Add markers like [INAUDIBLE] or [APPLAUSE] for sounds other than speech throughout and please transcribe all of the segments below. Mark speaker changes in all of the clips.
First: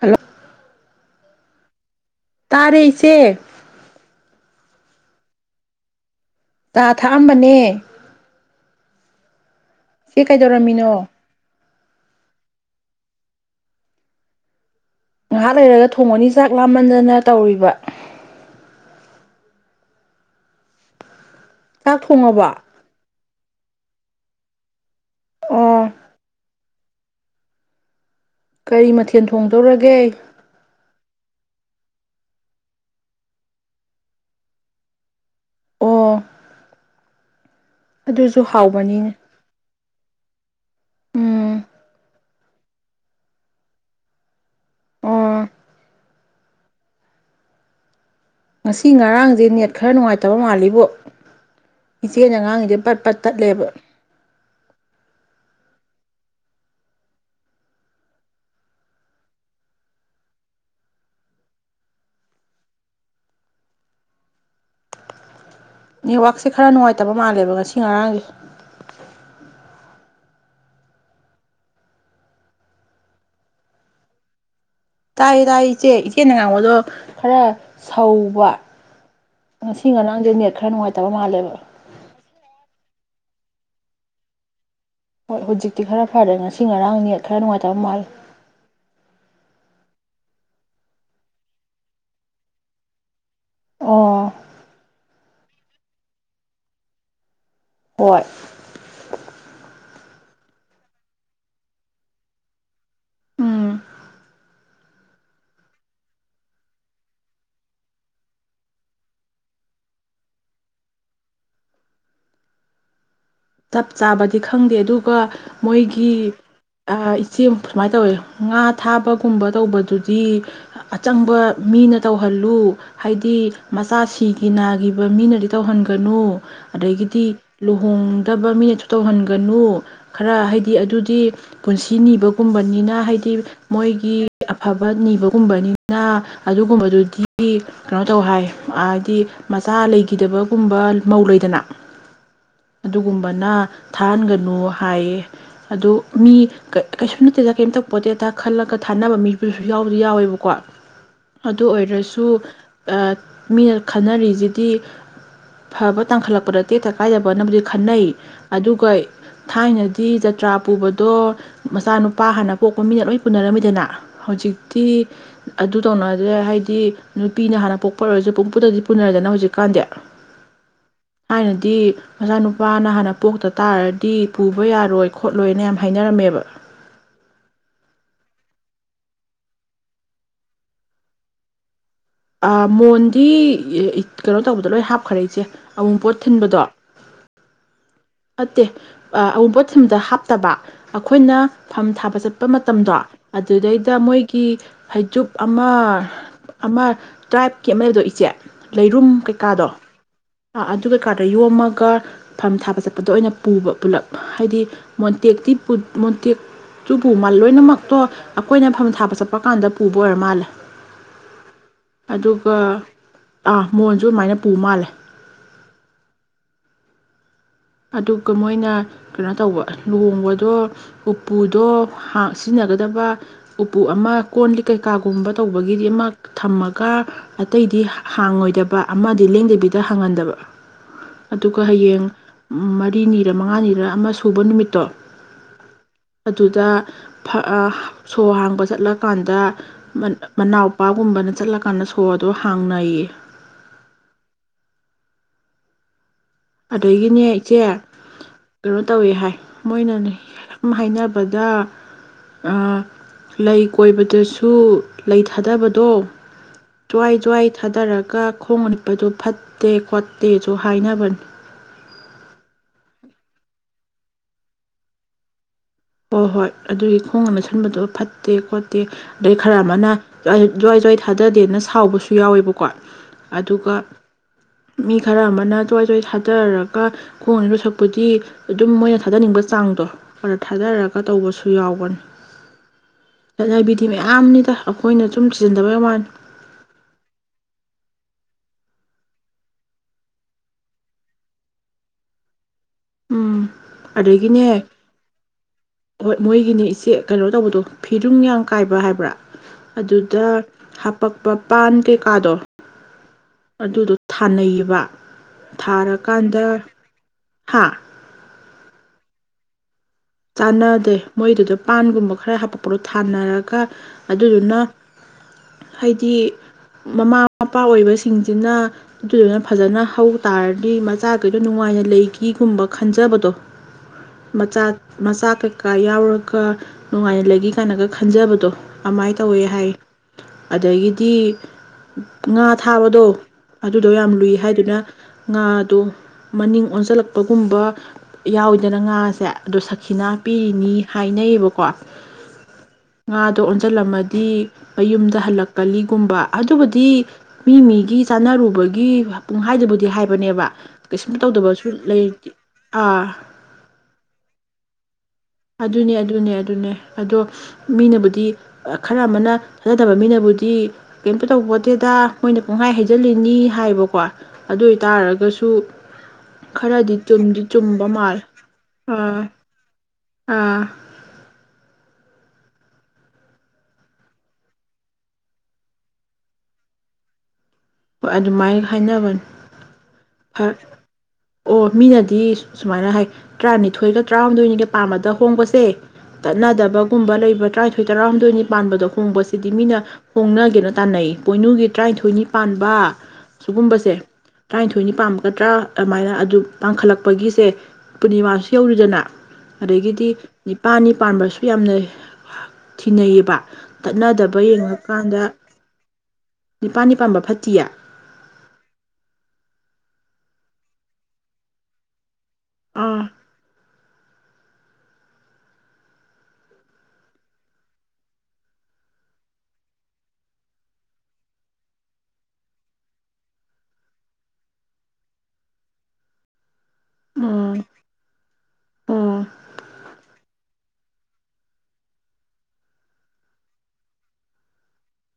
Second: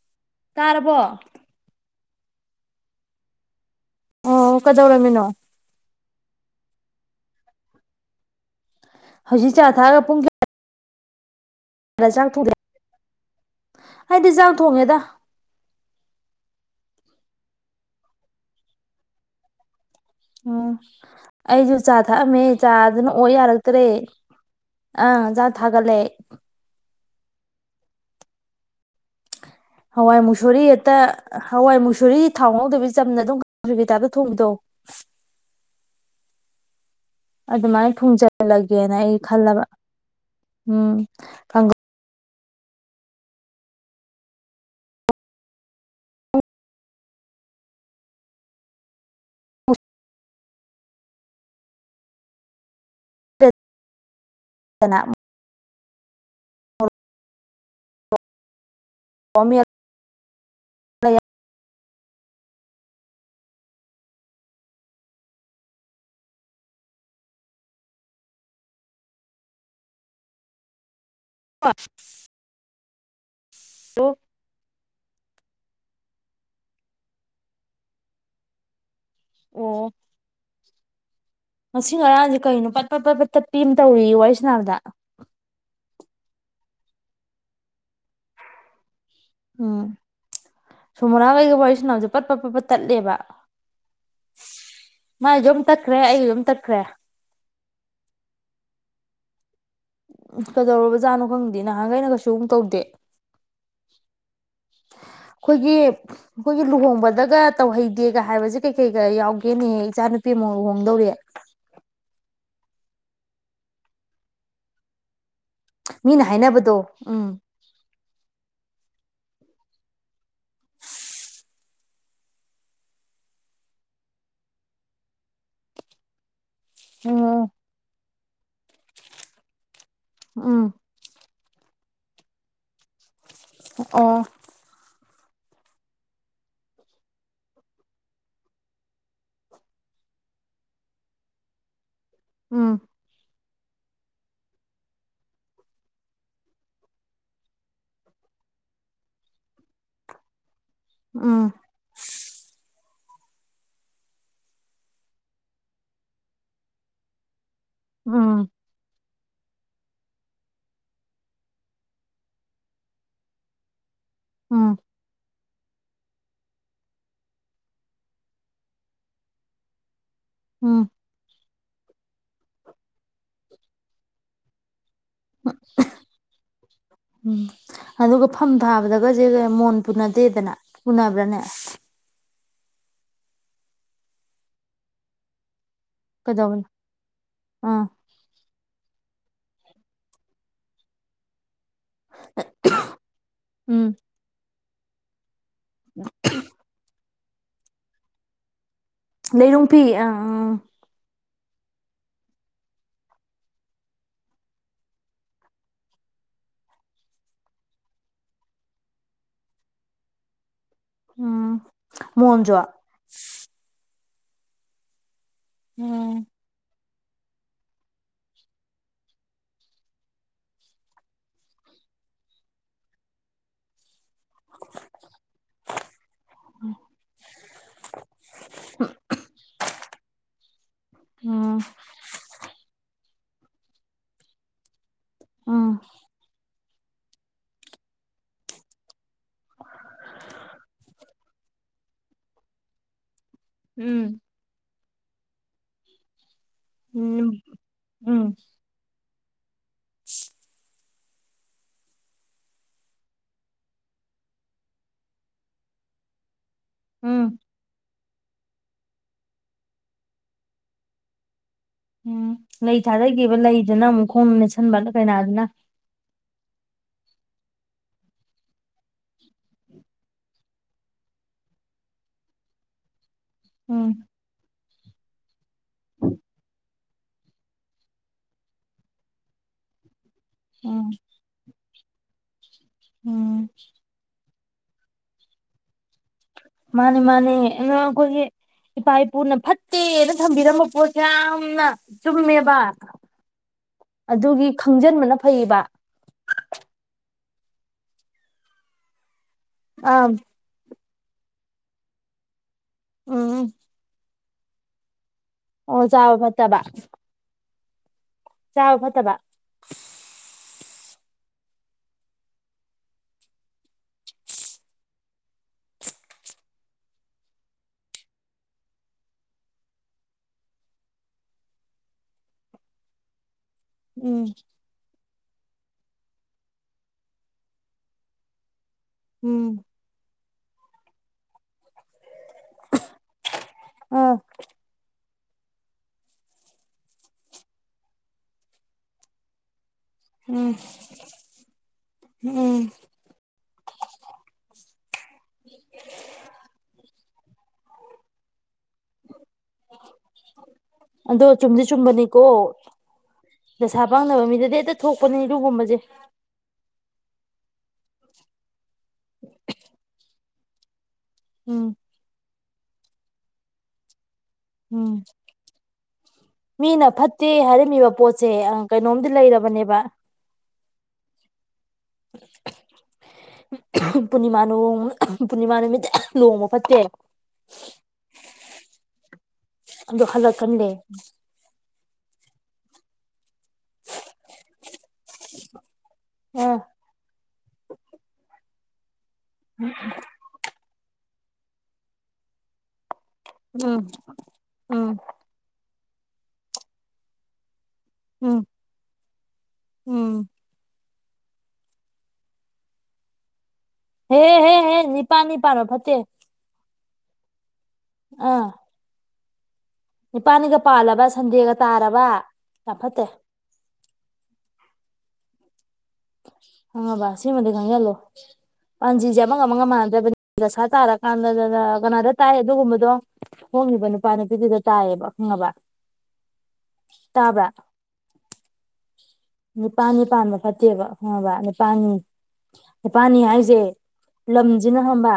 Speaker 1: hello
Speaker 2: ꯇꯥꯔꯕꯣ
Speaker 1: ꯇꯥꯔꯦꯁꯦ
Speaker 2: ꯑꯣ ꯀꯗꯧꯔꯃꯤꯅꯣ
Speaker 1: ꯆꯥ ꯊꯛꯑꯝꯕꯅꯦ
Speaker 2: ꯍꯧꯖꯤ
Speaker 1: ꯏꯆꯦ ꯀꯩꯗꯧꯔꯝꯃꯤꯅꯣ
Speaker 2: [UNINTELLIGIBLE] ꯑꯩꯗꯤ ꯆꯥꯡ ꯊꯣꯡꯉꯦꯗ
Speaker 1: ꯂꯥꯃꯟꯗꯅ ꯇꯧꯔꯤꯕ
Speaker 2: ꯑꯣ ꯑꯩꯁꯨ ꯆꯥ
Speaker 1: ꯆꯥꯛ
Speaker 2: ꯊꯥ ꯃ
Speaker 1: ꯊꯣꯡꯉꯕ
Speaker 2: ꯆꯥꯗꯅ ꯑꯣ ꯌꯥꯔꯛꯇ꯭ꯔꯦ ꯑꯥ ꯆꯥꯠ
Speaker 1: ꯑꯣ
Speaker 2: ꯍꯥꯏꯂꯦ
Speaker 1: ꯀꯔꯤ ꯃꯊ
Speaker 2: ꯍꯋꯥꯏ ꯃꯁꯨꯔꯤ ꯑꯠꯇ ꯍꯋꯥꯏ ꯃꯨꯁꯨꯨꯔꯤꯗꯤ ꯊꯥꯎ ꯉꯧꯗꯕꯤ ꯆꯝꯅ ꯑꯗꯨꯝꯒꯦ ꯇꯗ ꯊꯣꯡꯕꯗꯣ
Speaker 1: ꯑꯣ
Speaker 2: ꯑꯗꯨꯃꯥꯏꯅ
Speaker 1: ꯑꯗꯨꯁꯨ
Speaker 2: ꯊꯨꯡꯖꯜꯂꯒꯦꯅ
Speaker 1: ꯍꯥꯎꯕꯅꯤꯅꯦ
Speaker 2: ꯑꯩ ꯈꯜꯂꯕ ꯎꯝ
Speaker 1: ꯎꯝ ꯑꯣ ꯉꯁꯤ ꯉꯔꯥꯡꯁꯦ ꯅꯦꯠ ꯈꯔ ꯅꯨꯡꯉꯥꯏꯇꯕ ꯃꯥꯜꯂꯤꯕꯣ ꯏꯆꯦꯅꯉꯥꯡꯁꯤꯗꯦꯠ ꯄꯠꯇꯂꯦꯕ
Speaker 2: [INAUDIBLE]
Speaker 1: ꯅꯦꯠꯋꯥꯛꯛꯁꯦ ꯈꯔ ꯅꯨꯡꯉꯥꯏꯇꯕ ꯃꯥꯜꯂꯦꯕ ꯉꯁꯤ ꯉꯔꯥꯡꯁ
Speaker 2: ꯑꯐ ꯇ
Speaker 1: ꯇꯥꯏ ꯇꯥꯏ ꯏꯆꯦ ꯏꯆꯦꯅ ꯉꯥꯡꯕꯗꯣ ꯈꯔ ꯁꯧꯕ ꯑꯁꯤꯡ ꯉ ꯂꯥꯡꯗꯅꯤ ꯈꯔꯥ ꯅꯨꯉꯥꯏꯇꯕ
Speaker 2: ꯉꯥꯁꯤ ꯉꯔꯥꯡꯁꯦ ꯀꯩꯅꯣ ꯄꯠ ꯄꯠ ꯇꯠꯄꯤ ꯑꯃ ꯇꯧꯔꯤ ꯋꯥꯔꯤ ꯁꯥꯅꯕꯗ
Speaker 1: ꯍꯣꯏ ꯍꯧꯖꯤꯛꯇꯤ ꯈꯔ ꯐꯔꯦ ꯉꯁꯤ ꯉꯔꯥꯡ ꯅꯦꯠ ꯈꯔ ꯅꯨꯡꯉꯥꯏꯇꯕ ꯃꯥꯜꯂꯤ
Speaker 2: ꯎꯝ ꯁꯨꯃꯣꯔꯥꯈꯩꯒ ꯋꯥꯔꯤ ꯁꯥꯅꯕꯁꯦ ꯄꯠ ꯄꯠ ꯄꯠ ꯇꯠꯂꯦꯕ
Speaker 1: ꯑꯣ
Speaker 2: ꯃꯥꯥꯏꯗꯨꯝ ꯇꯠꯈ꯭ꯔꯦ ꯑꯩꯗꯨꯝ ꯇꯠꯈ꯭ꯔꯦ
Speaker 1: ꯍꯣꯏ
Speaker 2: ꯀꯩꯗꯧꯔꯕꯖꯥꯠꯅꯣ ꯈꯪꯗꯦ ꯅꯍꯥꯟꯈꯩꯅ ꯀꯩꯁꯨꯝ ꯇꯧꯗꯦ
Speaker 1: ꯎꯝ
Speaker 2: ꯑꯩꯈꯣꯏꯒꯤ ꯑꯩꯈꯣꯏꯒꯤ ꯂꯨꯍꯣꯡꯕꯗꯒ ꯇꯧꯍꯩꯗꯦꯒ ꯍꯥꯏꯕꯁꯦ ꯀꯩ ꯀꯩꯒ ꯌꯥꯎꯒꯦꯅꯦꯍꯦ ꯏꯆꯥ ꯅꯨꯨꯄꯤ ꯑꯃ ꯂꯨꯍꯣꯡꯗꯧꯔꯤ
Speaker 1: ꯆꯞ ꯆꯥꯕꯗꯤ ꯈꯪꯗꯦ ꯑꯗꯨꯒ ꯃꯣꯏꯒꯤ
Speaker 2: ꯃꯤꯅ ꯍꯥꯏꯅꯕꯗꯣ ꯎꯝ
Speaker 1: ꯏꯆꯦ ꯁꯨꯃꯥꯏꯅ ꯇꯧꯋꯦ ꯉꯥ ꯊꯥꯕ ꯨ ꯇꯧꯕꯗꯨꯗꯤ ꯑꯆꯪꯕ ꯃꯤꯅ ꯇꯧꯍꯜꯂꯨ ꯍꯥꯏꯗꯤ ꯃꯆꯥꯁꯤꯒꯤ ꯅꯥꯈꯤꯕ ꯃꯤꯅꯗꯤ ꯇꯧꯍꯟꯒꯅꯨ ꯑꯗꯒꯤꯗꯤ
Speaker 2: ꯎꯝ
Speaker 1: ꯂꯨꯍꯣꯡ ꯇꯕ ꯃꯤꯅꯁꯨ ꯇꯧꯍꯟꯒꯅꯨ ꯈꯔ
Speaker 2: ꯎꯝ
Speaker 1: ꯍꯥꯏꯗꯤ ꯑꯗꯨꯗꯤ ꯄꯨꯟꯁꯤ ꯅꯤꯕꯒꯨꯝꯕꯅꯤꯅ ꯍꯥꯏꯗꯤ ꯃꯣꯏꯒꯤ
Speaker 2: ꯑꯣ
Speaker 1: ꯑꯐꯕ ꯅꯤ ꯒꯨꯝꯕꯅꯤꯅ ꯑꯗꯨꯒꯨꯝꯕꯗꯨꯗꯤ ꯀꯩꯅꯣ ꯇꯧ ꯍꯥꯏ ꯍꯥꯏꯗꯤ ꯃꯆꯥ ꯂꯩꯈꯤꯗꯕꯒꯨꯝꯕ ꯃꯧ ꯂꯩꯗꯅ
Speaker 2: ꯎꯝ
Speaker 1: ꯑꯗꯨꯒꯨꯝꯕꯅ ꯊꯥꯍꯟꯒꯅꯨ ꯍꯥꯏꯌꯦ ꯑꯗꯣ ꯃꯤ ꯀꯩꯁꯨ ꯅꯠꯇꯦꯗ ꯀꯩꯝ ꯇꯧꯄꯣꯠꯇꯦꯗ ꯈꯜꯂꯒ ꯊꯥꯅꯕ ꯃꯤꯕꯨꯁꯨ ꯌꯥꯎꯗꯤ ꯌꯥꯎꯋꯦꯕꯀꯣ
Speaker 2: ꯎꯝ
Speaker 1: ꯑꯗꯨ ꯑꯣꯏꯔꯁꯨ ꯃꯤꯅ ꯈꯟꯅꯔꯤꯁꯤꯗꯤ ꯐꯕ ꯇꯥꯡꯈꯠꯂꯛꯄꯗ ꯇꯦꯛꯇ ꯀꯥꯏꯗꯕꯅꯕꯨꯗꯤ ꯈꯟꯅꯩ
Speaker 2: ꯎꯝ
Speaker 1: ꯑꯗꯨꯒ ꯊꯥꯏꯅꯗꯤ ꯖꯇ꯭ꯔꯥ ꯄꯨꯕꯗꯣ ꯃꯆꯥꯅꯨꯄꯥ ꯍꯥꯟꯅ ꯄꯣꯛꯄ ꯃꯤꯅ ꯂꯣꯏ ꯄꯨꯅꯔꯝꯃꯤꯗꯅ
Speaker 2: ꯎꯝ
Speaker 1: ꯍꯧꯖꯤꯛꯇꯤ ꯑꯗꯨ ꯇꯧꯅꯔꯗ꯭ꯔꯦ ꯍꯥꯏꯗꯤ ꯅꯨꯄꯤꯅ ꯍꯥꯟꯅ ꯄꯣꯛꯄ ꯑꯣꯏꯔꯁꯨ ꯄꯨꯡꯄꯨꯗꯗꯤ ꯄꯨꯅꯔꯦꯗꯅ ꯍꯧꯖꯤꯛꯀꯥꯟꯗꯤ
Speaker 2: ꯎꯝ
Speaker 1: ꯊꯥꯏꯅꯗꯤ ꯃꯆꯥꯅꯨꯄꯥ ꯄꯥꯥꯅ ꯍꯥꯟꯅ ꯄꯣꯛꯇ ꯇꯥꯔꯗꯤ ꯄꯨꯕ ꯌꯥꯔꯣꯏ ꯈꯣꯠꯂꯣꯏꯅ ꯌꯥꯝ ꯍꯥꯏꯅꯔꯝꯃꯦꯕ
Speaker 2: ꯎꯝ ꯑꯗꯨꯒ ꯐꯝ ꯊꯥꯕꯗꯒꯁꯦ ꯃꯣꯟ ꯄꯨꯅꯗꯦꯗꯅ ꯄꯨꯅꯕ꯭ꯔꯥꯅꯦ
Speaker 1: ꯃꯣꯟꯗꯤ ꯀꯩꯅꯣ ꯇꯧꯕꯗ ꯂꯣꯏ ꯍꯥꯞꯈꯔꯦ ꯏꯆꯦ ꯑꯋꯨꯟꯄꯣꯠ ꯊꯤꯟꯕꯗꯣ
Speaker 2: ꯀꯩꯗꯧꯕꯅꯣ ꯑꯥ
Speaker 1: ꯅꯠꯇꯦ ꯑꯋꯨꯟꯄꯣꯠ ꯊꯤꯟꯕꯗ ꯍꯥꯞꯇꯕ ꯑꯩꯈꯣꯏꯅ ꯐꯝ ꯊꯥꯕ ꯆꯠꯄ ꯃꯇꯝꯗꯣ
Speaker 2: ꯎꯝ
Speaker 1: ꯑꯗꯨꯗꯩꯗ ꯃꯣꯏꯒꯤ ꯐꯩꯖꯨꯞ ꯑꯃ ꯑꯃ ꯇ꯭ꯔꯥꯏꯞꯀꯤ ꯑꯃꯗꯣ ꯏꯆꯦ ꯂꯩꯔꯨꯝ
Speaker 2: ꯂꯩꯔꯨꯡ
Speaker 1: ꯀꯩꯀꯥꯗꯣ
Speaker 2: ꯐꯤ ꯑꯥ ꯎꯝ
Speaker 1: ꯑꯗꯨ ꯀꯩꯀꯥꯔꯗ ꯌꯣꯝꯃꯒ ꯐꯝ ꯊꯥꯕ ꯆꯠꯄꯗ ꯑꯣꯏꯅ ꯄꯨꯕ ꯄꯨꯂꯞ ꯍꯥꯏꯗꯤ ꯃꯣꯟꯇꯦꯛꯇꯤ ꯃꯣꯟꯇꯦꯛꯇꯨ ꯄꯨ ꯃꯥꯜꯂꯦ ꯂꯣꯏꯅꯃꯛꯇꯣ ꯑꯩꯈꯣꯏꯅ ꯐꯝ ꯊꯥꯕ ꯆꯠꯄ ꯀꯥꯟꯗ ꯄꯨꯕ ꯑꯣꯏꯔ ꯃꯥꯜꯂꯦ
Speaker 2: ꯎꯝ ꯃꯣꯟꯁꯨ
Speaker 1: ꯑꯗꯨꯒ ꯑꯃꯣꯟꯣꯟ ꯑꯗꯨ ꯑꯗꯨꯃꯥꯏꯅ ꯄꯨ ꯃꯥꯜꯂꯦ
Speaker 2: ꯎꯝ
Speaker 1: ꯑꯗꯨꯒ ꯃꯣꯏꯅ ꯀꯩꯅꯣ ꯇꯧꯕ ꯂꯨꯍꯣꯡꯕꯗꯣ ꯎꯄꯨꯗꯣ ꯁꯤꯖꯤꯟꯅꯒꯗꯕ ꯎꯄꯨ ꯑꯃ ꯀꯣꯟꯂꯤ ꯀꯩꯀꯥꯒꯨꯝꯕ ꯇꯧꯕꯒꯤꯗꯤꯃꯛ ꯊꯝꯃꯒ ꯑꯇꯩꯗꯤ ꯍꯥꯡꯉꯣꯏꯗꯕ ꯑꯃꯗꯤ ꯂꯦꯡꯗꯕꯤꯗ ꯐꯪꯍꯟꯗꯕ
Speaker 2: ꯎꯝ
Speaker 1: ꯑꯗꯨꯒ ꯍꯌꯦꯡ ꯃꯔꯤꯅꯤꯔ ꯃꯉꯥꯅꯤꯔ ꯑꯃ ꯁꯨꯕ ꯅꯨꯃꯤꯠꯇꯣ
Speaker 2: ꯑꯥ
Speaker 1: ꯑꯗꯨꯗ ꯁꯣ ꯍꯥꯡꯕ ꯆꯠꯂꯀꯥꯟꯗ ꯃꯅꯥꯎꯄꯥꯒꯨꯝꯕꯅ ꯆꯠꯂꯀꯥꯟꯗ ꯁꯣꯗꫭ ꯍꯥꯡꯅꯩꯌꯦ
Speaker 2: ꯎꯝ
Speaker 1: ꯑꯗꯨꯗꯒꯤꯅꯦ
Speaker 2: ꯎꯝ
Speaker 1: ꯏꯆꯦ
Speaker 2: ꯎꯝ
Speaker 1: ꯀꯩꯅꯣ ꯇꯧꯋꯦ ꯍꯥꯏ ꯃꯣꯏꯅꯅꯤ ꯍꯥꯏ ꯗ ꯂꯩ ꯀꯣꯏꯕꯗꯁꯨ ꯂꯩ ꯊꯥꯗꯕꯗꯣ ꯖ꯭ꯋꯥꯏ
Speaker 2: ꯎꯝ
Speaker 1: ꯖ꯭ꯋꯥꯏ ꯊꯥꯗꯔꯛ ꯀ ꯈꯣꯡꯠꯄꯗꯨ ꯐꯠꯇꯦ ꯈꯣꯠꯇꯦꯁꯨ ꯍꯥꯏꯅꯕꯅꯤ
Speaker 2: ꯎꯝ ꯂꯩ ꯊꯥꯖꯈꯤꯕ ꯂꯩꯗꯨꯅ ꯑꯃꯨꯛ ꯈꯣꯡ ꯃꯦꯠꯁꯤꯟꯕ ꯀꯩꯅꯥꯗꯨꯅ
Speaker 1: ꯍꯣꯏ ꯍꯣꯏ ꯑꯗꯨꯒꯤ ꯈꯣꯡꯅ ꯁꯟꯕꯗꯣ ꯐꯠꯇꯦ ꯈꯣꯠꯇꯦ ꯑꯗꯩ ꯈꯔ ꯑꯃꯅ ꯖꯋꯥꯏ ꯖ꯭ꯋꯥꯏ ꯊꯥꯗꯗꯦꯅ ꯁꯥꯎꯕꯁꯨ ꯌꯥꯎꯋꯦꯕꯀꯣ ꯑꯗꯨꯒ
Speaker 2: ꯎꯝ
Speaker 1: ꯃꯤ ꯈꯔ ꯑꯃꯅ ꯁꯣꯏ ꯊꯥꯗꯔꯒ ꯈꯣꯡ ꯑꯅꯤꯔꯣ ꯁꯛꯄꯨꯗꯤ ꯑꯗꯨꯝ ꯃꯣꯏꯅ ꯊꯥꯗꯅꯤꯡꯕ ꯆꯥꯡꯗꯣ
Speaker 2: ꯎꯝ
Speaker 1: ꯊꯥꯗꯔꯒ ꯇꯧꯕꯁꯨ ꯌꯥꯎꯋꯤ
Speaker 2: ꯎꯝ
Speaker 1: ꯑꯣꯟ ꯖꯥꯏꯕꯤꯗꯤꯤ ꯃꯝꯅꯤ ꯑꯩꯈꯣꯏꯅ ꯁꯨꯝ ꯆꯤꯖꯟꯅꯗꯕꯩ ꯋꯥꯅꯤ
Speaker 2: ꯃꯥꯅꯤ ꯃꯥꯅꯦ ꯑ ꯑꯩꯈꯣꯏꯒꯤ ꯏꯄꯥ ꯏꯄꯨꯅ ꯐꯠꯇꯦꯅ ꯊꯝꯕꯤꯔꯝꯕ ꯄꯣꯠꯁꯦ ꯌꯥꯝꯅ ꯆꯨꯝꯃꯦꯕ
Speaker 1: ꯎꯝ
Speaker 2: ꯑꯗꯨꯒꯤ
Speaker 1: ꯑꯗꯨꯗꯒꯤꯅꯦ
Speaker 2: ꯈꯪꯖꯟꯕꯅ ꯐꯩꯌꯦꯕ
Speaker 1: ꯍꯣꯏ ꯃꯣꯏꯒꯤꯅꯦ ꯏꯆꯦ ꯀꯩꯅꯣ ꯇꯧꯕꯗꯣ ꯐꯤꯔꯨꯡꯌꯥꯡ ꯀꯥꯏꯕ ꯍꯥꯏꯕ꯭ꯔꯥ
Speaker 2: ꯑꯥ
Speaker 1: ꯑꯗꯨꯗ ꯍꯥ ꯄꯛꯄ ꯄꯥꯟ ꯀꯩꯀꯥꯗꯣ
Speaker 2: ꯎꯝ
Speaker 1: ꯑꯗꯨ ꯑꯗꯨ ꯑꯗꯨ ꯊꯥꯅꯩꯕ
Speaker 2: ꯑꯣ ꯆꯥꯕ ꯐꯠꯇꯕ
Speaker 1: ꯍꯥꯥ
Speaker 2: ꯆꯥꯕ ꯐꯠꯇꯕ
Speaker 1: ꯀꯥꯟꯅꯗꯦ ꯃꯣꯏꯗꯨꯗ ꯄꯥꯟꯒꯨꯝꯕ ꯈꯔ ꯍꯥꯄꯛꯄꯗꯣ ꯊꯥꯅꯔꯒ ꯑꯗꯨꯗꯨꯅ ꯍꯥꯏꯗꯤ ꯃꯃꯥ ꯃꯄꯥ ꯑꯣꯏꯕꯁꯤꯡꯁꯤꯅ ꯑꯗꯨꯗꯨꯅ ꯐꯖꯅ ꯍꯧ ꯇꯥꯔꯗꯤ ꯃꯆꯥꯈꯩꯗꯣ ꯅꯨꯡꯉꯥꯏꯅ ꯂꯩꯈꯤꯒꯨꯝꯕ ꯈꯟꯖꯕꯗꯣ
Speaker 2: ꯎꯝ
Speaker 1: ꯃꯆꯥ ꯃꯆꯥ ꯀꯩꯀꯥ ꯌꯥꯎꯔꯒ ꯅꯨꯡꯉꯥꯏꯅ ꯂꯩꯒ ꯀꯥꯏꯅꯒ ꯈꯟꯖꯕꯗꯣ ꯑꯗꯨꯃꯥꯏꯅ ꯇꯧꯋꯤ
Speaker 2: ꯎꯝ
Speaker 1: ꯍꯥꯏ ꯑꯗꯒꯤꯗꯤ ꯉꯥ ꯊꯥꯕꯗꯣ ꯑꯗꯨꯗꯣ ꯌꯥꯝ
Speaker 2: ꯑꯥ
Speaker 1: ꯂꯨꯏ ꯍꯥꯏꯗꯨꯅ ꯉꯥꯗꯣ ꯃꯅꯤꯡ ꯑꯣꯟꯁꯤꯜꯂꯛꯄꯒꯨꯝꯕ ꯌꯥꯎꯋꯤꯗꯅ ꯉꯥꯁꯦ ꯑꯗꯨ ꯁꯛ ꯈꯤꯅꯥ
Speaker 2: ꯎꯝ
Speaker 1: ꯄꯤꯔꯤꯅꯤ ꯍꯥꯏꯅꯩꯌꯦꯕꯀꯣ
Speaker 2: ꯎꯝ
Speaker 1: ꯉꯥꯗꯣ ꯏꯆꯜ ꯑꯃꯗꯤ ꯃꯌꯨꯝꯗ ꯍꯜꯂꯛꯀꯂꯤꯒꯨꯝꯕ ꯑꯗꯨꯕꯨꯗꯤ ꯃꯤ ꯃꯤꯒꯤ ꯆꯥꯟꯅꯔꯨꯕꯒꯤ ꯒꯤ ꯄꯨꯡꯍꯥꯏꯗꯨꯕꯨꯗꯤ ꯍꯥꯏꯕꯅꯦꯕ ꯀꯩꯁꯨꯝ
Speaker 2: ꯑꯗꯣ ꯆꯨꯝꯗꯤ
Speaker 1: ꯇꯧꯗꯕꯁꯨ ꯂꯩꯦ
Speaker 2: ꯆꯨꯝꯕꯅꯤꯀꯣ
Speaker 1: ꯑꯥ
Speaker 2: ꯗꯁꯥ ꯄꯥꯡꯗꯕ ꯃꯤꯗꯗꯤ ꯍꯦꯛꯇ ꯊꯣꯛꯄꯅꯤ ꯑꯗꯨꯒꯨꯝꯕꯁꯦ
Speaker 1: ꯑꯗꯨꯅꯦ ꯑꯗꯨꯅꯦ ꯑꯗꯨꯅꯦ ꯑꯗꯣ ꯃꯤꯅꯕꯨꯗꯤ ꯈꯔ ꯑꯃꯅ ꯐꯖꯗꯕ ꯃꯤꯅꯕꯨꯗꯤ ꯇ ꯀꯩꯇ
Speaker 2: ꯎꯝ
Speaker 1: ꯇꯧꯕꯣꯠꯇꯦꯗ ꯃꯣꯏꯅ ꯍꯥꯏ ꯍꯩꯖꯤꯜꯂꯤꯅꯤ ꯍꯥꯏꯕꯀꯣ ꯑꯗꯨ
Speaker 2: ꯎꯝ
Speaker 1: ꯑꯣꯏꯇꯥꯔꯒꯁꯨ
Speaker 2: ꯃꯤꯅ
Speaker 1: ꯈꯔꯗꯤ
Speaker 2: ꯐꯠꯇꯦ
Speaker 1: ꯆꯨꯝꯗꯤ ꯆꯨꯝꯕ
Speaker 2: ꯍꯥꯏꯔꯝꯃꯤꯕ
Speaker 1: ꯃꯥꯜꯂꯦ
Speaker 2: ꯄꯣꯠꯁꯦ ꯀꯩꯅꯣꯝꯗꯤ
Speaker 1: ꯑꯥ
Speaker 2: ꯂꯩꯔꯕꯅꯦꯕ
Speaker 1: ꯑꯥ
Speaker 2: ꯄꯨꯔꯅꯤꯃꯥ ꯅ ꯄꯨꯔꯅꯤꯃꯥ ꯅꯨꯃꯤꯠ ꯂꯨꯍꯃ ꯐꯠꯇꯦ
Speaker 1: ꯍꯣꯏ ꯑꯗꯨꯃꯥꯏꯅ ꯍꯥꯏꯅꯕꯅꯤ
Speaker 2: ꯑꯗꯣ
Speaker 1: ꯐꯔꯦ
Speaker 2: ꯍꯜꯂꯛꯀꯅꯤꯂꯦ
Speaker 1: ꯑꯣ ꯃꯤꯅꯗꯤ ꯁꯨꯃꯥꯏꯅ ꯍꯥꯏ ꯇꯔꯥꯅꯤꯊꯣꯏꯒ ꯇꯔꯥꯍꯨꯝꯗꯣꯏꯅꯤꯒ ꯄꯥꯝꯃꯗ ꯍꯣꯡꯕꯁꯦ
Speaker 2: ꯑꯥ
Speaker 1: ꯇꯠꯅꯗꯕꯒꯨꯝꯕ ꯂꯩꯕ ꯇꯔꯥꯊꯣꯏꯔꯥꯍꯨꯝꯗꯣꯏꯅꯤ ꯄꯥꯟꯕꯗꯣ ꯍꯣꯡꯕꯁꯤꯗꯤ ꯃꯤꯅ ꯍꯣꯡꯅꯒꯦꯅ ꯇꯥꯟꯅꯩ ꯄꯣꯏꯅꯨꯒꯤ ꯇꯔꯥꯅꯤꯊꯣꯏꯅꯤ ꯄꯥꯟꯕ
Speaker 2: ꯎꯝ
Speaker 1: ꯁꯨꯒꯨꯝꯕꯁꯦ
Speaker 2: ꯎꯝ
Speaker 1: ꯇꯔꯥꯅꯤꯊꯣꯏꯅꯤ ꯄꯥꯝꯃꯒ ꯇꯔꯥ ꯑꯗꯨꯃꯥꯏꯅ ꯑꯗꯨꯝ ꯇꯥꯡꯈꯠꯂꯛꯄꯒꯤꯁꯦ
Speaker 2: ꯎꯝ
Speaker 1: ꯄꯨꯔꯅꯤꯃꯥꯁꯨ ꯌꯧꯔꯤꯗꯅ ꯑꯗꯒꯤꯗꯤ
Speaker 2: ꯎꯝ
Speaker 1: ꯅꯤꯄꯥꯅꯤ ꯄꯥꯟꯕꯁꯨ ꯌꯥꯝꯅ ꯊꯤꯅꯩꯌꯦꯕ
Speaker 2: ꯍꯦ
Speaker 1: ꯇꯠꯅꯗꯕ
Speaker 2: ꯍꯦ ꯍꯦ ꯅꯤꯄꯥꯥꯟ
Speaker 1: ꯌꯦꯡꯉꯀꯥꯟꯗ
Speaker 2: ꯅꯤꯄꯥꯅꯣ ꯐꯠꯇꯍ
Speaker 1: ꯅꯤꯄꯥꯅꯤ ꯄꯥꯟꯕꯝꯕ ꯐꯇꯤꯌꯥ
Speaker 2: ꯑꯥ ꯅꯤꯄꯥꯅꯤꯒ ꯄꯥꯜꯂꯕ ꯁꯟꯗꯦꯒ ꯇꯥꯔꯕ
Speaker 1: ꯑꯥ
Speaker 2: ꯇꯃꯠꯇꯦ ꯈꯪꯉꯕ ꯁꯤꯃꯗꯤ ꯈꯪꯖꯜꯂꯣ ꯄꯥꯟꯖꯤꯁꯦ ꯑꯃꯒ ꯑꯃꯒ ꯃꯥꯟꯅꯗ꯭ꯔꯕꯅꯤ ꯗꯁꯥ ꯇꯥꯔꯀꯥꯟꯗ ꯀꯅꯥꯗ ꯇꯥꯏ ꯑꯗꯨꯒꯨꯝꯕꯗꯣ ꯍꯣꯡꯉꯤꯕ ꯅꯨꯄꯥ ꯅꯨꯄꯤꯗꯨꯗ ꯇꯥꯏꯌꯦꯕ ꯈꯪꯉꯕ ꯇꯥꯕ꯭ꯔ
Speaker 1: ꯑꯣ ꯑꯣ
Speaker 2: ꯅꯤꯄꯥꯅꯤ ꯄꯥꯟꯕ ꯐꯠꯇꯦꯕ ꯈꯪꯉꯕ ꯅꯨꯅꯤꯄꯥꯅꯤ ꯅꯤꯄꯥꯅꯤ ꯍꯥꯏꯁꯦ ꯂꯝꯁꯤꯅ ꯍꯪꯕ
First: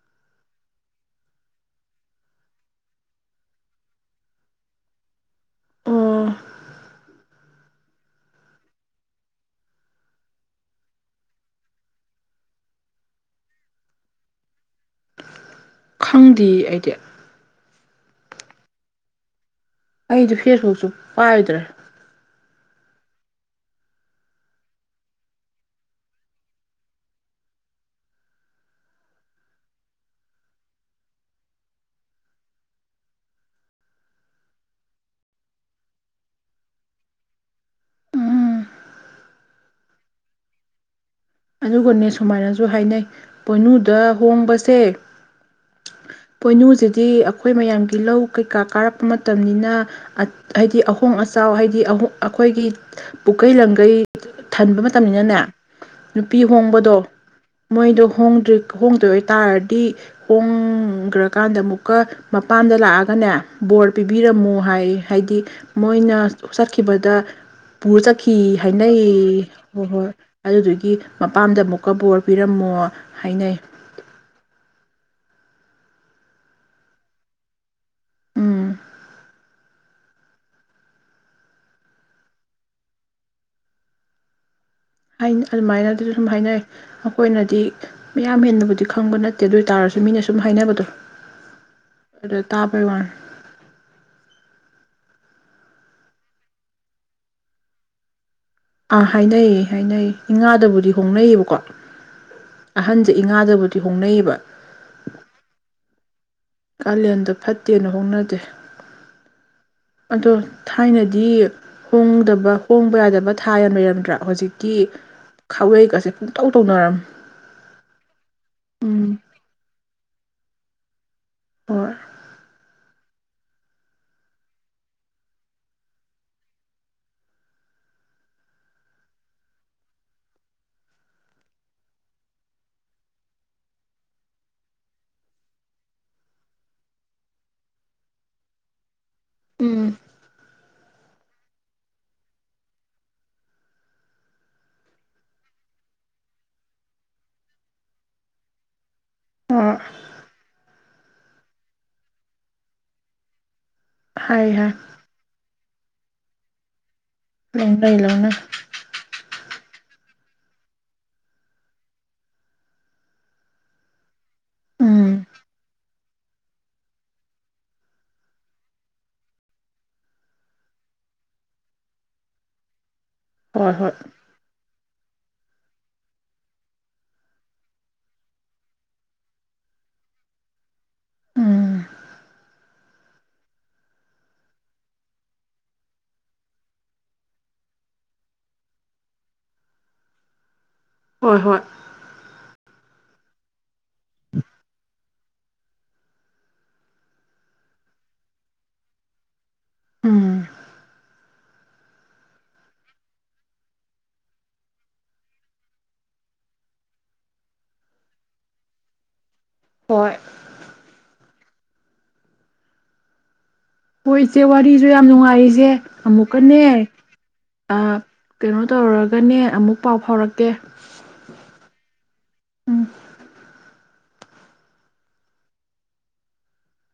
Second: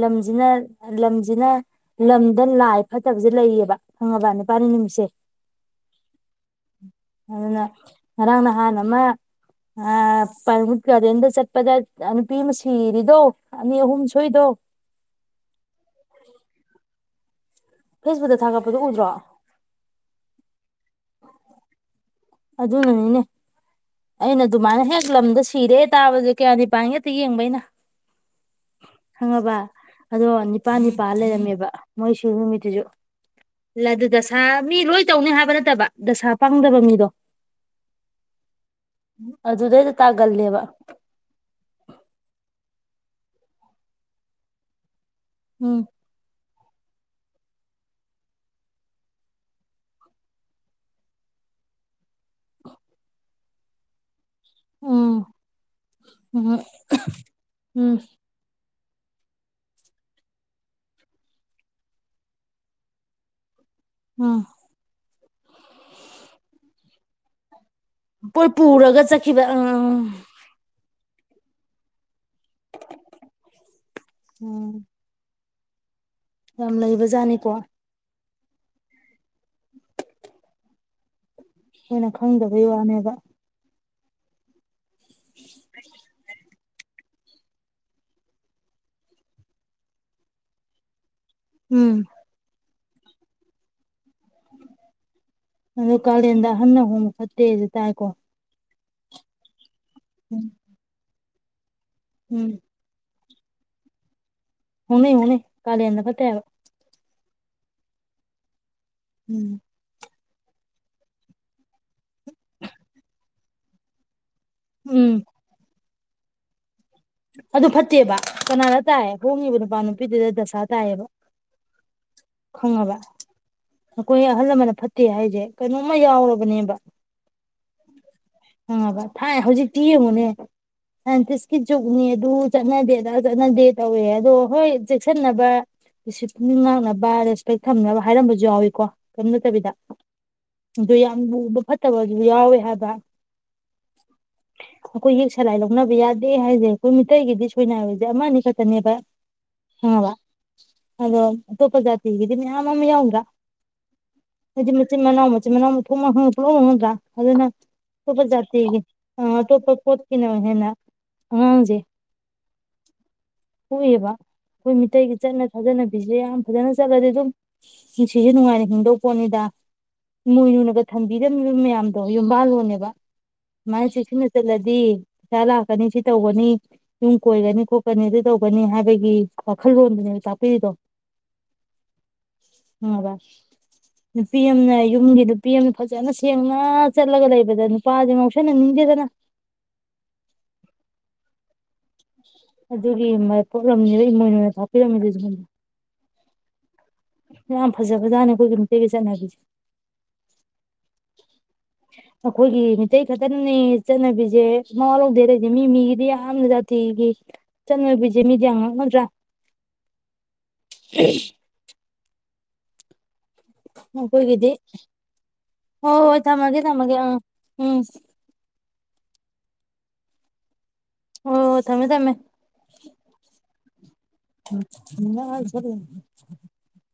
Speaker 2: ꯂꯝꯁꯤꯅ ꯂꯝꯁꯤꯅ ꯂꯝꯗ ꯂꯥꯏ ꯐꯠꯇꯕꯁꯦ ꯂꯩꯌꯦꯕ ꯈꯪꯉꯕ ꯅꯨꯄꯥꯅꯤ ꯅꯨꯃꯤꯠꯁꯦ
Speaker 1: ꯑꯣ
Speaker 2: ꯑꯗꯨꯅ ꯉꯔꯥꯡ ꯅꯍꯥꯟ ꯑꯃ ꯄꯨꯠ ꯒꯥꯔꯗꯦꯟꯗ ꯆꯠꯄꯗ ꯅꯨꯄꯤ ꯑꯃ ꯁꯤꯔꯤꯗꯣ ꯑꯅꯤ ꯑꯍꯨꯝ ꯁꯣꯏꯗꯣ
Speaker 1: ꯈꯪꯗꯦ ꯑꯩꯗꯤ
Speaker 2: ꯐꯦꯁꯕꯨꯛꯇ ꯊꯥꯒꯠꯄꯗꯨꯣ ꯎꯗ꯭ꯔꯣ
Speaker 1: ꯑꯩꯁꯨ ꯐꯦꯁꯕꯨꯛꯁꯨ ꯄꯥꯏꯗ꯭ꯔꯦ
Speaker 2: ꯑꯗꯨꯅꯅꯤꯅꯦ ꯑꯩꯅ ꯑꯗꯨꯃꯥꯏꯅ ꯍꯦꯛ ꯂꯝꯗ ꯁꯤꯔꯦ ꯇꯥꯕꯁ ꯀꯌꯥꯅꯤꯄꯥꯟ ꯍꯦꯛꯇ ꯌꯦꯡꯕꯩꯅ ꯈꯪꯉꯕ ꯑꯗꯣ ꯅꯤꯄꯥ ꯅꯤꯄꯥ ꯂꯩꯔꯝꯃꯦꯕ ꯃꯣꯏ ꯁꯤ ꯅꯨꯃꯤꯠꯇꯨꯁꯨ ꯑꯗꯨ ꯗꯁꯥ ꯃꯤ ꯂꯣꯏ ꯇꯧꯅꯤ ꯍꯥꯏꯕ ꯅꯠꯇꯕ ꯗꯁꯥ ꯄꯥꯡꯗꯕ ꯃꯤꯗꯣ ꯑꯗꯨꯗꯩꯗ ꯇꯥꯒꯜꯂꯦꯕ
Speaker 1: ꯑꯗꯨꯒꯅꯦ ꯁꯨꯃꯥꯏꯅꯁꯨ ꯍꯥꯏꯅꯩ ꯄꯣꯏꯅꯨꯗ ꯍꯣꯡꯕꯁꯦ
Speaker 2: ꯎꯝ
Speaker 1: ꯀꯣꯏꯅꯨꯁꯤꯗꯤ ꯑꯩꯈꯣꯏ ꯃꯌꯥꯝꯒꯤ ꯂꯧ ꯀꯩꯀꯥ ꯀꯥꯔꯛꯄ ꯃꯇꯝꯅꯤꯅ ꯍꯥꯏꯗꯤ ꯑꯍꯣꯡ ꯑꯆꯥꯎ ꯍꯥꯏꯗꯤ ꯑꯩꯈꯣꯏꯒꯤ ꯄꯨꯀꯩ ꯂꯒꯩ ꯊꯟꯕ
Speaker 2: ꯎꯝ
Speaker 1: ꯃꯇꯝꯅꯤꯅꯅꯦ ꯅꯨꯄꯤ
Speaker 2: ꯎꯝ
Speaker 1: ꯍꯣꯡꯕꯗꯣ
Speaker 2: ꯎꯝ
Speaker 1: ꯃꯣꯏꯗꯣ ꯍꯣꯡꯗ꯭ꯔꯤ ꯍꯣꯡꯗꯣꯏꯇꯥꯔꯗꯤ ꯍꯣꯡꯈ꯭ꯔꯀꯥꯟꯗ ꯑꯃꯨꯛꯀ ꯃꯄꯥꯟꯗ ꯂꯥꯛꯑꯒꯅꯦ ꯕꯣꯔ
Speaker 2: ꯎꯝ
Speaker 1: ꯄꯤꯕꯤꯔꯝꯃꯣ ꯍꯥꯏ ꯍꯥꯏꯗꯤ ꯃꯣꯏꯅ ꯆꯠ ꯈꯤꯕꯗ ꯄꯨꯔ ꯆꯠꯈꯤ
Speaker 2: ꯄꯣꯏ ꯄꯨꯔꯒ ꯆꯠꯈꯤꯕ
Speaker 1: ꯍꯥꯏꯅꯩ ꯍꯣꯏ
Speaker 2: ꯎꯝ
Speaker 1: ꯍꯣꯏ ꯑꯗꯨꯗꯨꯒꯤ ꯀ ꯃꯄꯥꯝꯗ ꯑꯃꯨꯛꯀꯕꯣꯔ ꯄꯤꯔꯝꯃꯣ ꯍꯥꯏꯅꯩ
Speaker 2: ꯎꯝ ꯌꯥꯝ ꯂꯩꯕ ꯖꯥꯠꯅꯤꯀꯣ
Speaker 1: ꯎꯝ
Speaker 2: ꯑꯩꯣꯏꯅ ꯈꯪꯗꯕꯩ ꯋꯥꯅꯦꯕ
Speaker 1: ꯍꯥꯏ ꯑꯗꯨꯃꯥꯏꯅ ꯑꯗꯨꯗ ꯁꯨꯝ ꯍꯥꯏꯅꯩ ꯑꯩꯈꯣꯏꯅꯗꯤ ꯃꯌꯥꯝ ꯍꯦꯟꯅꯕꯨꯗꯤ ꯈꯪꯕ ꯅꯠꯇꯦ ꯑꯗꯨ ꯑꯣꯏ ꯇꯥꯔꯁꯨ ꯃꯤꯅ ꯁꯨꯝ ꯍꯥꯏꯅꯕꯗꯣ
Speaker 2: ꯎꯝ
Speaker 1: ꯑꯗꯨꯗ ꯇ ꯄꯣꯏ ꯋꯥꯟ
Speaker 2: ꯑꯗꯣ ꯀꯥꯂꯦꯟꯗ ꯑꯍꯟꯅ ꯑꯍꯨꯝ ꯐꯛꯇꯦꯁꯨ ꯇꯥꯏꯀꯣ
Speaker 1: ꯑꯥ ꯍꯥꯏꯅꯩꯌꯦ ꯍꯥꯏꯅꯩ ꯏ
Speaker 2: ꯎꯝ
Speaker 1: ꯉꯥꯗꯕꯨꯗꯤ ꯍꯣꯡꯅꯩꯌꯦꯕꯀꯣ ꯀꯠ
Speaker 2: ꯎꯝ
Speaker 1: ꯁꯤ ꯏꯉꯥꯗꯕꯨꯗꯤ ꯍꯣꯡꯅꯩꯌꯦꯕ
Speaker 2: ꯍꯨꯅꯦ ꯍꯨꯅꯦ ꯀꯥꯂꯤꯌꯥꯦꯟꯗ ꯐꯠꯇꯕ
Speaker 1: ꯀꯥꯂꯦꯟꯗ ꯐꯠꯇꯦꯅ ꯍꯣꯡꯅꯗꯦ
Speaker 2: ꯎꯝ
Speaker 1: ꯑꯗꯣ ꯊꯥꯏꯅꯗꯤ ꯍꯣꯡꯗꯕ ꯍꯣꯡꯕ ꯌꯥꯗꯕ ꯊꯥ ꯌꯥꯝꯟ ꯂꯩ ꯂꯩꯔꯝꯗ꯭ꯔꯥ ꯍꯧꯖꯤꯛꯇ ꯀ
Speaker 2: ꯎꯝ
Speaker 1: ꯈꯥꯎꯦ ꯀꯁꯦ ꯇꯧ ꯇꯧꯅꯔꯝꯃꯦ
Speaker 2: ꯑꯗꯨ ꯐꯠꯇꯦꯕ ꯀꯅꯥꯅ ꯇꯥꯏꯌꯦ
Speaker 1: ꯎꯝ
Speaker 2: ꯍꯣꯡꯉꯤꯕ ꯅꯨꯄꯥ ꯅꯨꯄꯤꯗꯨꯗ ꯗꯁꯥ ꯇꯥꯏꯌꯦꯕ
Speaker 1: ꯑꯣꯣꯔ
Speaker 2: ꯐꯪꯉꯕ ꯅꯈꯣꯏ ꯑꯍꯜ ꯂꯃꯟꯅ ꯐꯠꯇꯦ ꯍꯥꯏꯁꯦ ꯀꯩꯅꯣꯝꯃ ꯌꯥꯎꯔꯕꯅꯦꯕ ꯍꯪꯉꯕ ꯊꯥꯏ ꯍꯧꯖꯤꯛꯇꯤ ꯌꯦꯡꯉꯨꯅꯦ ꯁꯥꯏꯟꯇꯤꯁꯀꯤ ꯖꯨꯛꯅꯦ ꯑꯗꯨ ꯆꯠꯅꯗꯦꯗ ꯆꯠꯅꯗꯦ ꯇꯧꯋꯦ ꯑꯗꯣ ꯍꯣꯏ ꯆꯦꯛꯁꯤꯟꯅꯕ ꯗꯤꯁꯤꯄ꯭ꯂꯤꯟ ꯉꯥꯛꯅꯕ ꯔꯦꯁꯄꯦꯛ ꯊꯝꯅꯕ ꯍꯥꯏꯔꯝꯕꯁꯨ ꯌꯥꯎꯏꯤꯀꯣ ꯀꯝ ꯆꯕꯤꯗ
Speaker 1: ꯎꯝ
Speaker 2: ꯑꯗꯨ ꯌꯥꯝ ꯂꯨꯕ ꯐꯠꯇꯕꯁꯨ ꯌꯥꯎꯋꯦ ꯍꯥꯏꯕ ꯑꯩꯈꯣꯏ ꯍ ꯁꯂꯥꯏ ꯂꯧꯅꯕ ꯌꯥꯗꯦ ꯍꯥꯏꯁꯦ ꯑꯩꯈꯣꯏ ꯃꯤꯇꯩꯒꯤꯗꯤ ꯁꯣꯏꯅꯥꯔꯕꯁꯦ ꯑꯃ ꯑꯅꯤ ꯈꯛꯇꯅꯦꯕ
Speaker 1: ꯍꯣꯏ
Speaker 2: ꯍꯣꯏꯕ ꯑꯗꯣ ꯑꯇꯣꯞꯄ ꯖꯥꯇꯤꯒꯤꯗꯤ ꯃꯌꯥꯝ ꯑꯃ ꯌꯥꯎꯕ꯭ꯔꯥ
Speaker 1: ꯍꯥꯏ ꯍꯥꯏ
Speaker 2: ꯅꯣꯏꯗꯤ ꯃꯆꯤꯟ ꯃꯅꯥꯎ ꯃꯆꯤꯟ ꯃꯥꯅꯥꯎ [UNINTELLIGIBLE] ꯑꯗꯨꯗꯅ
Speaker 1: ꯂꯧꯅꯩ ꯂꯧꯅꯩ
Speaker 2: ꯁꯕꯖꯥꯇꯤ ꯑꯇꯣꯞꯄ ꯄꯣꯠꯀꯤꯅ ꯍꯦꯟꯅ ꯑꯉꯥꯡꯁꯦ ꯄꯣꯛꯑꯦꯕ ꯑꯩꯈꯣꯏ ꯃꯤꯇꯩꯒꯤ
Speaker 1: ꯎꯝ
Speaker 2: ꯆꯠꯅ ꯁꯥꯥꯖꯅꯕꯤꯁꯦ ꯌꯥꯝ ꯐꯖꯅ ꯆꯠꯂꯗꯤ ꯑꯗꯨꯝ ꯅꯨꯡꯁꯤꯁꯦ ꯅꯨꯡꯉꯥꯏꯅ ꯍꯤꯡꯗꯧ ꯄꯣꯠꯅꯤꯗ ꯏꯣꯏꯅꯨꯅꯒ ꯊꯝꯕꯤꯔꯝꯃꯤꯕ ꯃꯌꯥꯝꯗꯣ ꯌꯨꯝꯕꯥꯜꯂꯣꯅꯦꯕ
Speaker 1: ꯍꯣꯏ ꯍꯣꯏ
Speaker 2: ꯃꯥꯥꯏꯁꯨꯁꯤꯅ ꯆꯂ ꯗꯤ ꯄꯩꯁꯥ ꯂꯥꯛꯀꯅꯤ ꯁꯤ ꯇꯧꯒꯅꯤ ꯌꯨꯝ ꯀꯣꯏꯒꯅꯤ ꯈꯣꯠꯀꯅꯤ ꯑꯗꯨ ꯇꯧꯒꯅꯤ ꯍꯥꯏꯕꯒꯤ ꯋꯥꯈꯜꯂꯣꯟꯗꯨꯅꯦꯕ ꯇꯥꯛꯄꯤꯔꯤꯗꯣ
Speaker 1: ꯎꯝ
Speaker 2: ꯅꯨꯄꯤ ꯑꯃꯅ ꯌꯨꯝꯒꯤ ꯅꯨꯄꯤ ꯑꯃꯅ ꯐꯖꯅ ꯁꯦꯡꯅ ꯆꯠꯂꯒ ꯂꯩꯕꯗ ꯇꯥꯗꯤ ꯉꯥꯎꯁꯤꯟꯅꯅꯤꯡꯗꯦꯗꯅ
Speaker 1: ꯍꯣꯏ ꯍꯣꯏ
Speaker 2: ꯑꯗꯨꯒꯤ ꯃ ꯂꯝꯁꯤꯗ ꯏꯃꯣꯏꯅꯨꯅ ꯊꯥꯛꯄꯤꯔꯝꯂꯤꯁꯤꯅꯤ ꯌꯥꯝ ꯐꯖ ꯐꯖꯥꯅꯤ ꯑꯩꯈꯣꯏꯒꯤ ꯃꯤꯇꯩꯒꯤ ꯆꯠꯅꯕꯤꯁꯦ
Speaker 1: ꯎꯝ
Speaker 2: ꯑꯩꯈꯣꯏꯒꯤ ꯃꯤꯇꯩ ꯈꯛꯇꯅꯤ ꯆꯠꯅꯕꯤꯁꯦ ꯃꯥ ꯂꯧꯗꯦ ꯂꯩꯁꯦ ꯃꯤ ꯃꯤꯒꯤꯗꯤ ꯌꯥꯝꯅ ꯖꯥꯇꯤꯒꯤ ꯆꯠꯅꯕꯤꯁꯦ ꯃꯤꯗꯤ ꯌꯥꯝ ꯉꯛꯅꯗ꯭ꯔꯥ
Speaker 1: ꯍꯣꯏ ꯍꯣꯏ ꯏꯆꯦ
Speaker 2: ꯑꯩꯈꯣꯏꯒꯤꯗꯤ
Speaker 1: ꯋꯥꯔꯤꯁꯨ ꯌꯥꯝ ꯅꯨꯡꯉꯥꯏ ꯏꯆꯦ
Speaker 2: ꯍꯣꯏ ꯍꯣꯏ
Speaker 1: ꯑꯃꯨꯛꯀꯅꯦ
Speaker 2: ꯊꯝꯃꯒꯦ ꯊꯝꯃꯒꯦ ꯑꯥ ꯎꯝ
Speaker 1: ꯀꯩꯅꯣ ꯇꯧꯔꯒꯅꯦ ꯑꯃꯨꯛ ꯄꯥꯎ ꯐꯥꯎꯔꯛꯀꯦ
Speaker 2: ꯑꯣ ꯊꯃꯦ ꯊꯃꯦ
Speaker 1: ꯎꯝ
Speaker 2: [INAUDIBLE]